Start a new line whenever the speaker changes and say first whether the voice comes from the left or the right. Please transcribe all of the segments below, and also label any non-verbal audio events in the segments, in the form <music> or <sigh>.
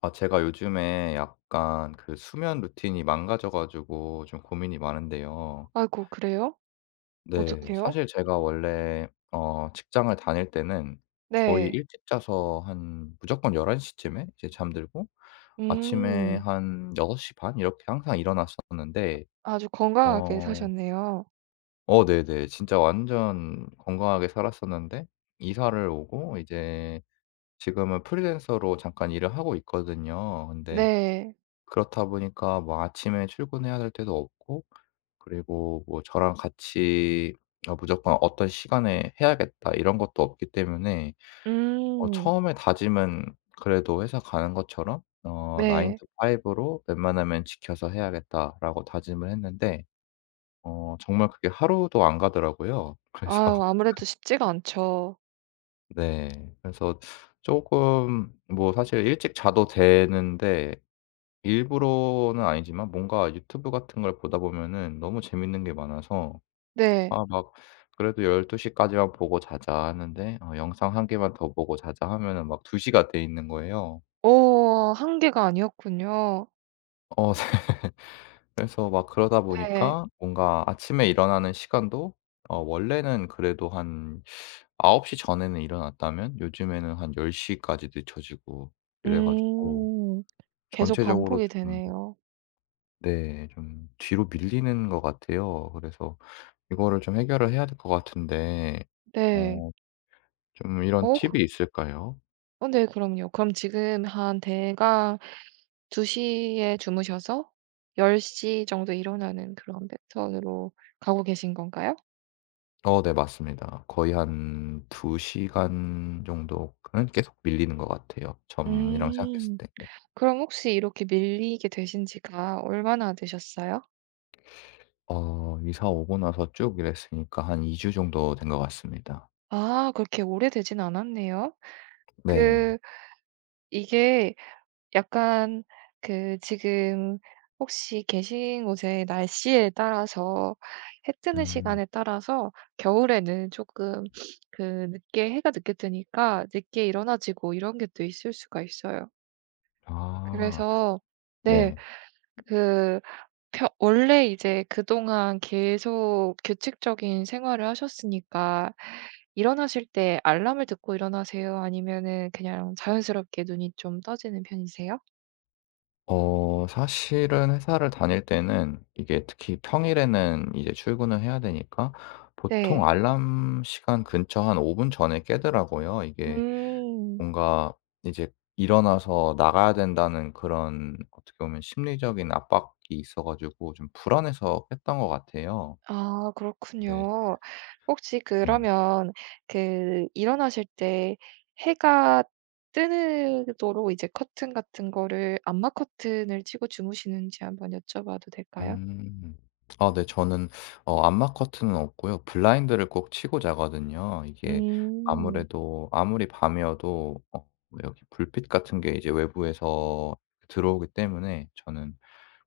left: 아, 제가 요즘에 약간 그 수면 루틴이 망가져 가지고 좀 고민이 많은데요.
right: 아이고 그래요?
left: 네.
right: 어떡해요?
left: 사실 제가 원래 직장을 다닐 때는 거의
right: 네.
left: 일찍 자서 한 무조건 1 1시 쯤에 이제 잠들고 아침에
right: 음.
left: 한6시 반 이렇게 항상 일어났었는데
right: 아주 건강하게
left: 어
right: 사셨네요.
left: 네네. 진짜 완전 건강하게 살았었는데 이사를 오고 이제 지금은 프리랜서로 잠깐 일을 하고 있거든요. 근데
right: 네.
left: 그렇다 보니까 뭐 아침에 출근해야 될 때도 없고, 그리고 뭐 저랑 같이 무조건 '어떤 시간에 해야겠다' 이런 것도 없기 때문에
right: 음.
left: 처음에 다짐은 그래도 회사 가는 것처럼 9
right: 네.
left: to 5 로 '웬만하면 지켜서 해야겠다'라고 다짐을 했는데 정말 그게 하루도 안 가더라고요. 그래서
right: 아유
left: <laughs>
right: 아무래도 쉽지가 않죠.
left: 네. 그래서 조금, 뭐 사실 일찍 자도 되는데 일부러는 아니지만 뭔가 유튜브 같은 걸 보다 보면은 너무 재밌는 게 많아서,
right: 네.
left: 아 막 그래도 12 시까지만 보고 자자 하는데 영상 한 개만 더 보고 자자 하면은 막 2 시가 돼 있는 거예요.
right: 오 한계가 아니었군요.
left: 어 <laughs> 네. 그래서 막 그러다
right: 네.
left: 보니까 뭔가 아침에 일어나는 시간도 원래는 그래도 한 9시 전에는 일어났다면 요즘에는 한 10 시까지 늦춰지고 이래 가지고
right: 음. 계속
left: 전체적으로
right: 반복이
left: 좀,
right: 되네요.
left: 네, 좀 뒤로 밀리는 것 같아요. 그래서 이거를 좀 해결을 해야 될 것 같은데,
right: 네.
left: 어 좀 이런
right: 어
left: 팁이
right: 그
left: 있을까요?
right: 네, 그럼요. 그럼 지금 한 대강 2시에 주무셔서 10 정도 일어나는 그런 패턴으로 가고 계신 건가요?
left: 네, 맞습니다. 거의 한 2 시간 정도는 계속 밀리는 것 같아요, 전이랑 생각했을
right: 음.
left: 때. 네.
right: 그럼 혹시 이렇게 밀리게 되신 지가 얼마나 되셨어요?
left: 이사 오고 나서 쭉 일했으니까 한 2주 정도 된 것 같습니다.
right: 아, 그렇게 오래되진 않았네요.
left: 네.
right: 그 이게 약간 지금 혹시 계신 곳의 날씨에 따라서 해 뜨는
left: 음.
right: 시간에 따라서 겨울에는 조금 늦게, 해가 늦게 뜨니까 늦게 일어나지고 이런 게 또 있을 수가 있어요.
left: 아.
right: 그래서 네.
left: 네.
right: 그 펴 원래 이제 그동안 계속 규칙적인 생활을 하셨으니까 일어나실 때 알람을 듣고 일어나세요? 아니면은 그냥 자연스럽게 눈이 좀 떠지는 편이세요?
left: 사실은 회사를 다닐 때는 이게 특히 평일에는 이제 출근을 해야 되니까 보통
right: 네.
left: 알람 시간 근처 한 5분 전에 깨더라고요. 이게
right: 음.
left: 뭔가 이제 일어나서 나가야 된다는 그런, 어떻게 보면 심리적인 압박이 있어 가지고 좀 불안해서 깼던 것 같아요.
right: 아,
left: 네.
right: 그렇군요. 혹시
left: 네.
right: 그러면 일어나실 때 해가 뜨도록 이제 커튼 같은 거를 암막 커튼을 치고 주무시는지 한번 여쭤봐도 될까요?
left: 음. 아, 네. 저는 암막 커튼은 없고요. 블라인드를 꼭 치고 자거든요. 이게
right: 음.
left: 아무래도 아무리 밤이어도 뭐 여기 불빛 같은 게 이제 외부에서 들어오기 때문에, 저는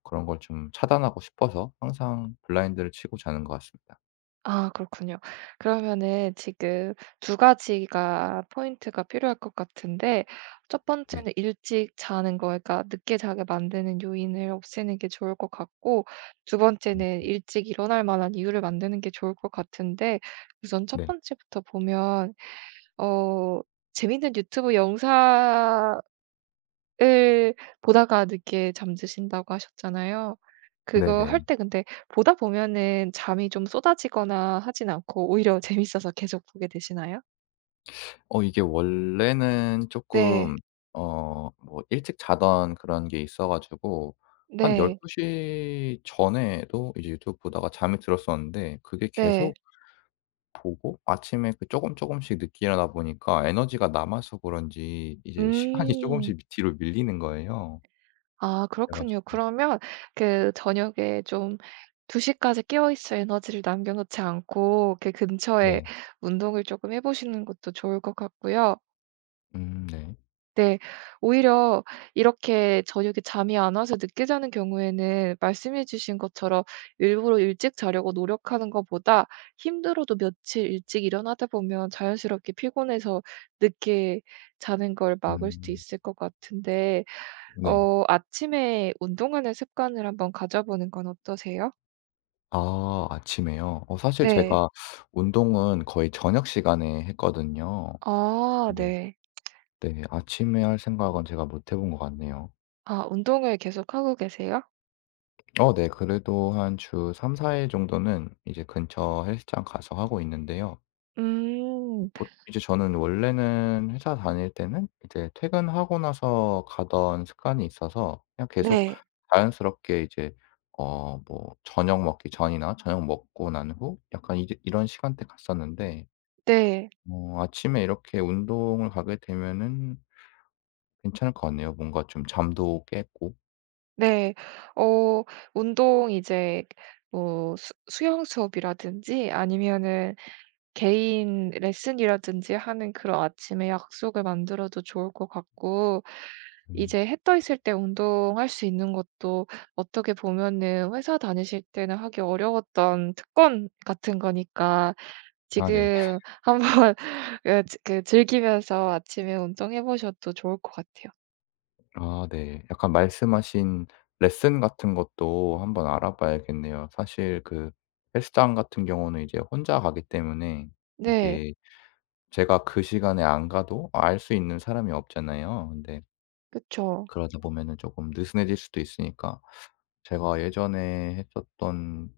left: 그런 걸 좀 차단하고 싶어서 항상 블라인드를 치고 자는 것 같습니다.
right: 아, 그렇군요. 그러면은 지금 두 가지가 포인트가 필요할 것 같은데 첫
left: 네.
right: 번째는 일찍 자는 거, 그러니까 늦게 자게 만드는 요인을 없애는 게 좋을 것 같고 두
left: 음,
right: 번째는 일찍 일어날 만한 이유를 만드는 게 좋을 것 같은데 우선 첫
left: 네.
right: 번째부터 보면 어 재밌는 유튜브 영상 을 보다가 늦게 잠드신다고 하셨잖아요. 그거 할
left: 네네.
right: 때 근데 보다 보면은 잠이 좀 쏟아지거나 하진 않고 오히려 <laughs> 재밌어서 계속 보게 되시나요?
left: 이게 원래는
right: 네.
left: 쪼끔, 뭐 일찍 자던 그런 게 있어 가지고 한 1
right: 네.
left: 2시 전에도 이제 유튜브 보다가 잠이 들었었는데, 그게
right: 네.
left: 계속 보고 아침에 그 쪼금 쪼금씩 늦게 일어나다 보니까 에너지가 남아서 그런지 이제 시간이
right: 음.
left: 쪼금씩 밑 뒤로 밀리는 거예요.
right: 아,
left: 그래
right: 그렇군요.
left: 가지고.
right: 그러면 저녁에 좀 2 시까지 깨어 있을 에너지를 남겨 놓지 않고 그 근처에
left: 네.
right: 운동을 쪼끔 해 보시는 것도 좋을 것 같고요.
left: 음, 네.
right: 네. 오히려 이렇게 저녁에 잠이 안 와서 늦게 자는 경우에는 말씀해 주신 것처럼 일부러 일찍 자려고 노력하는 것보다 힘들어도 며칠 일찍 일어나다 보면 자연스럽게 피곤해서 늦게 자는 걸 막을 수도
left: 음,
right: 있을 것 같은데
left: 네.
right: 아침에 운동하는 습관을 한번 가져보는 건 어떠세요?
left: 아, 아침에요? 사실
right: 네.
left: 제가 운동은 거의 저녁 시간에 했거든요.
right: 아
left: 네.
right: 네.
left: 네. 아침에 할 생각은 제가 못 해본 것 같네요.
right: 아, 운동을 계속하고 계세요?
left: 네. 그래도 한 주 3-4일 정도는 이제 근처 헬스장 가서 하고 있는데요.
right: 음.
left: 보 이제 저는 원래는 회사 다닐 때는 이제 퇴근하고 나서 가던 습관이 있어서 그냥 계속
right: 네.
left: 자연스럽게 이제 뭐 저녁 먹기 전이나 저녁 먹고 난 후 약간 이제 이런 시간대 갔었는데,
right: 네.
left: 아침에 이렇게 운동을 가게 되면은 괜찮을 것 같네요. 뭔가 좀 잠도 깼고.
right: 네. 어 운동 이제 뭐 수 수영 수업이라든지 아니면은 개인 레슨이라든지 하는 그런 아침에 약속을 만들어도 좋을 것 같고
left: 음.
right: 이제 해 떠 있을 때 운동할 수 있는 것도 어떻게 보면은 회사 다니실 때는 하기 어려웠던 특권 같은 거니까
left: 아, 네.
right: 지금 한번 <laughs> 즐기면서 아침에 운동해 보셔도 좋을 것 같아요.
left: 아, 네. 약간 말씀하신 레슨 같은 것도 한번 알아봐야겠네요. 사실 그 헬스장 같은 경우는 이제 혼자 가기 때문에
right: 네.
left: 이게 제가 그 시간에 안 가도 알 수 있는 사람이 없잖아요. 근데
right: 그쵸.
left: 그러다 보면은 조금 느슨해질 수도 있으니까, 제가 예전에 했었던,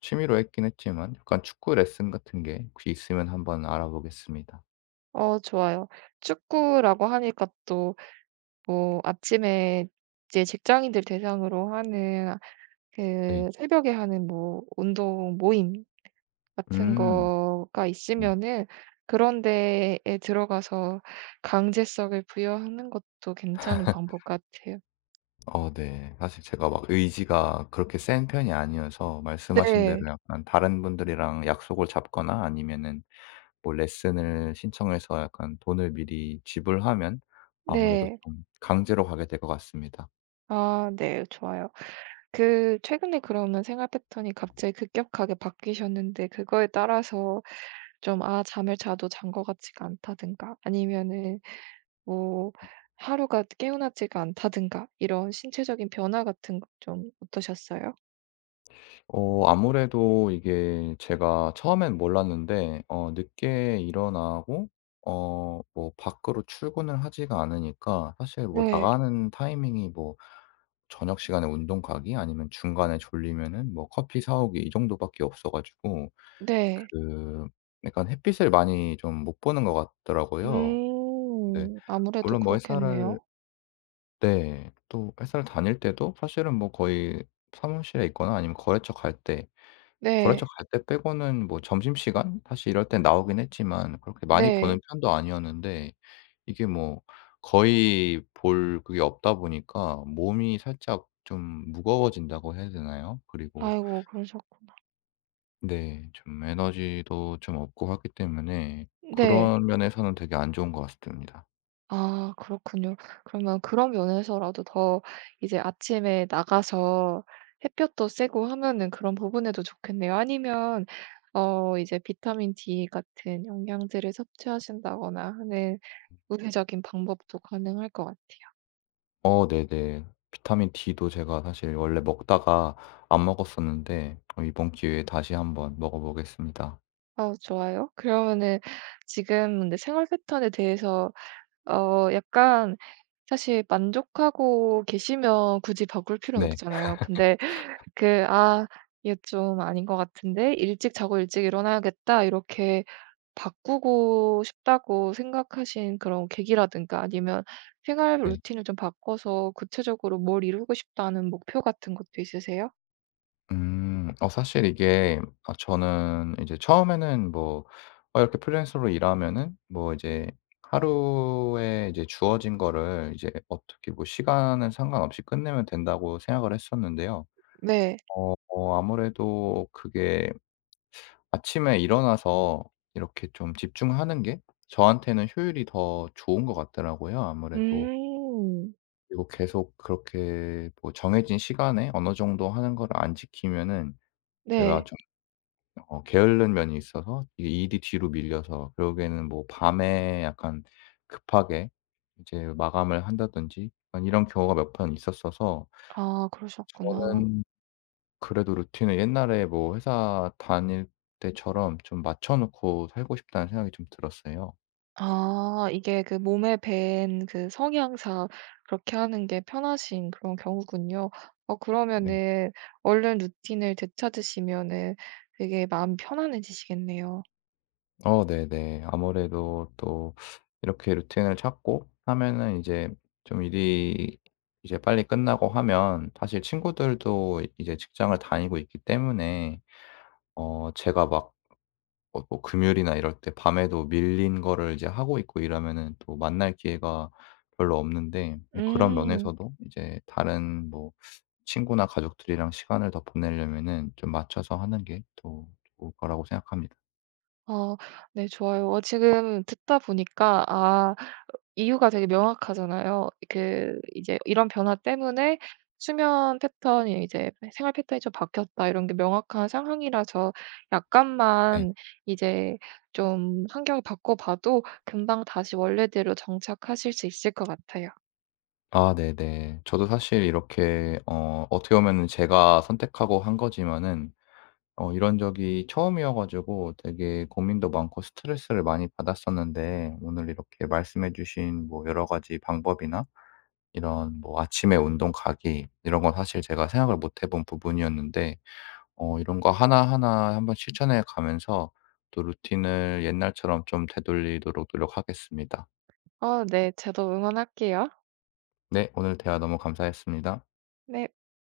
left: 취미로 했긴 했지만 약간 축구 레슨 같은 게 혹시 있으면 한번 알아보겠습니다.
right: 좋아요. 축구라고 하니까 또 뭐 아침에 이제 직장인들 대상으로 하는
left: 네.
right: 새벽에 하는 뭐 운동 모임 같은
left: 음.
right: 거가
left: 네.
right: 있으면은 그런 데에 들어가서 강제성을 부여하는 것도 괜찮은 방법 같아요.
left: 네. 사실 제가 막 의지가 그렇게 센 편이 아니어서, 말씀하신 대로
right: 네.
left: 약간 다른 분들이랑 약속을 잡거나 아니면은 뭐 레슨을 신청해서 약간 돈을 미리 지불하면 아무래도
right: 네.
left: 좀 강제로 가게 될 것 같습니다.
right: 아 네. 좋아요. 최근에 그러면 생활 패턴이 갑자기 급격하게 바뀌셨는데 그거에 따라서 좀 '아, 잠을 자도 잔 것 같지가 않다.'든가 아니면은 뭐 하루가 개운하지가 않다든가 이런 신체적인 변화 같은 거 좀 어떠셨어요?
left: 아무래도 이게 제가 처음엔 몰랐는데, 늦게 일어나고 뭐 밖으로 출근을 하지가 않으니까 사실 뭐
right: 네.
left: 나가는 타이밍이, 뭐 저녁 시간에 운동 가기 아니면 중간에 졸리면은 뭐 커피 사 오기 이 정도밖에 없어 가지고
right: 네.
left: 그 약간 햇빛을 많이 좀 못 보는 것 같더라고요. 근데
right: 음. 아무래도
left: 물론 뭐 회사를,
right: 그렇겠네요.
left: 네. 또 회사를 다닐 때도 사실은 뭐 거의 사무실에 있거나 아니면 거래처 갈 때, 거래처, 네,
right: 네.
left: 갈 때 빼고는 뭐 점심시간 사실 이럴 때 나오긴 했지만 그렇게 많이
right: 네.
left: 보는 편도 아니었는데 이게 뭐 거의 볼 그게 없다 보니까 몸이 살짝 좀 무거워진다고 해야 되나요? 그리고
right: 아이고 그러셨구나.
left: 네, 좀 에너지도 좀 없고 하기 때문에
right: 네.
left: 그런 면에서는 되게 안 좋은 것 같습니다.
right: 아, 그렇군요. 그러면 그런 면에서라도 더 이제 아침에 나가서 햇볕도 쐬고 하면은 그런 부분에도 좋겠네요. 아니면 이제 비타민 D 같은 영양제를 섭취하신다거나 하는 우회적인 방법도 가능할 것 같아요.
left: 네네. 비타민 D도 제가 사실 원래 먹다가 안 먹었었는데 이번 기회에 다시 한번 먹어 보겠습니다.
right: 아, 좋아요. 그러면은 지금 근데 생활 패턴에 대해서 약간 사실 만족하고 계시면 굳이 바꿀 필요는
left: 네.
right: 없잖아요. 근데 '아, 이게 좀 아닌 것 같은데 일찍 자고 일찍 일어나야겠다.' 이렇게 바꾸고 싶다고 생각하신 그런 계기라든가 아니면 생활
left: 네.
right: 루틴을 좀 바꿔서 구체적으로 뭘 이루고 싶다는 목표 같은 것도 있으세요?
left: 음. 사실 이게, 아, 저는 이제 처음에는 뭐 이렇게 프리랜서로 일하면은 뭐 이제 하루에 이제 주어진 거를 이제 어떻게, 뭐 시간은 상관없이 끝내면 된다고 생각을 했었는데요.
right: 네.
left: 아무래도 그게 아침에 일어나서 이렇게 좀 집중하는 게 저한테는 효율이 더 좋은 것 같더라고요, 아무래도.
right: 음.
left: 그리고 계속 그렇게 뭐 정해진 시간에 어느 정도 하는 걸 안 지키면은 제가
right: 네.
left: 좀 게으른 면이 있어서 이게 일이 뒤로 밀려서 결국에는 뭐 밤에 약간 급하게 이제 마감을 한다든지 약간 이런 경우가 몇 번 있었어서,
right: 아, 그러셨구나.
left: 저는 그래도 루틴을 옛날에 뭐 회사 다닐 때처럼 좀 맞춰 놓고 살고 싶다는 생각이 좀 들었어요.
right: 아, 이게 그 몸에 밴 그 성향상 그렇게 하는 게 편하신 그런 경우군요.
left: 네.
right: 그러면은 얼른 루틴을 되찾으시면은 되게 마음이 편안해지시겠네요.
left: 네네. 아무래도 또 이렇게 루틴을 찾고 하면은 이제 좀 일이 이제 빨리 끝나고 하면, 사실 친구들도 이제 직장을 다니고 있기 때문에 제가 막 뭐 금요일이나 이럴 때 밤에도 밀린 거를 이제 하고 있고 이러면은 또 만날 기회가 별로 없는데, 근데 그런
right: 음.
left: 면에서도 이제 다른 뭐 친구나 가족들이랑 시간을 더 보내려면은 좀 맞춰서 하는 게 더 좋을 거라고 생각합니다.
right: 어 네, 좋아요. 지금 듣다 보니까 아, 이유가 되게 명확하잖아요. 이제 이런 변화 때문에 수면 패턴이 이제 생활 패턴이 좀 바뀌었다 이런 게 명확한 상황이라서
left: 네.
right: 약간만 이제 좀 환경을 바꿔 봐도 금방 다시 원래대로 정착하실 수 있을 것 같아요.
left: 아, 네네. 저도 사실 이렇게 어떻게 보면은 제가 선택하고 한 거지만은 이런 적이 처음이어 가지고 되게 고민도 많고 스트레스를 많이 받았었는데, 오늘 이렇게 말씀해 주신 뭐 여러 가지 방법이나 이런 뭐 아침에 운동 가기, 이런 건 사실 제가 생각을 못 해본 부분이었는데 이런 거 하나하나 한번 실천해 가면서 또 루틴을 옛날처럼 좀 되돌리도록 노력하겠습니다.
right: 네, 저도 응원할게요.
left: 네, 오늘 대화 너무 감사했습니다.
right: 네.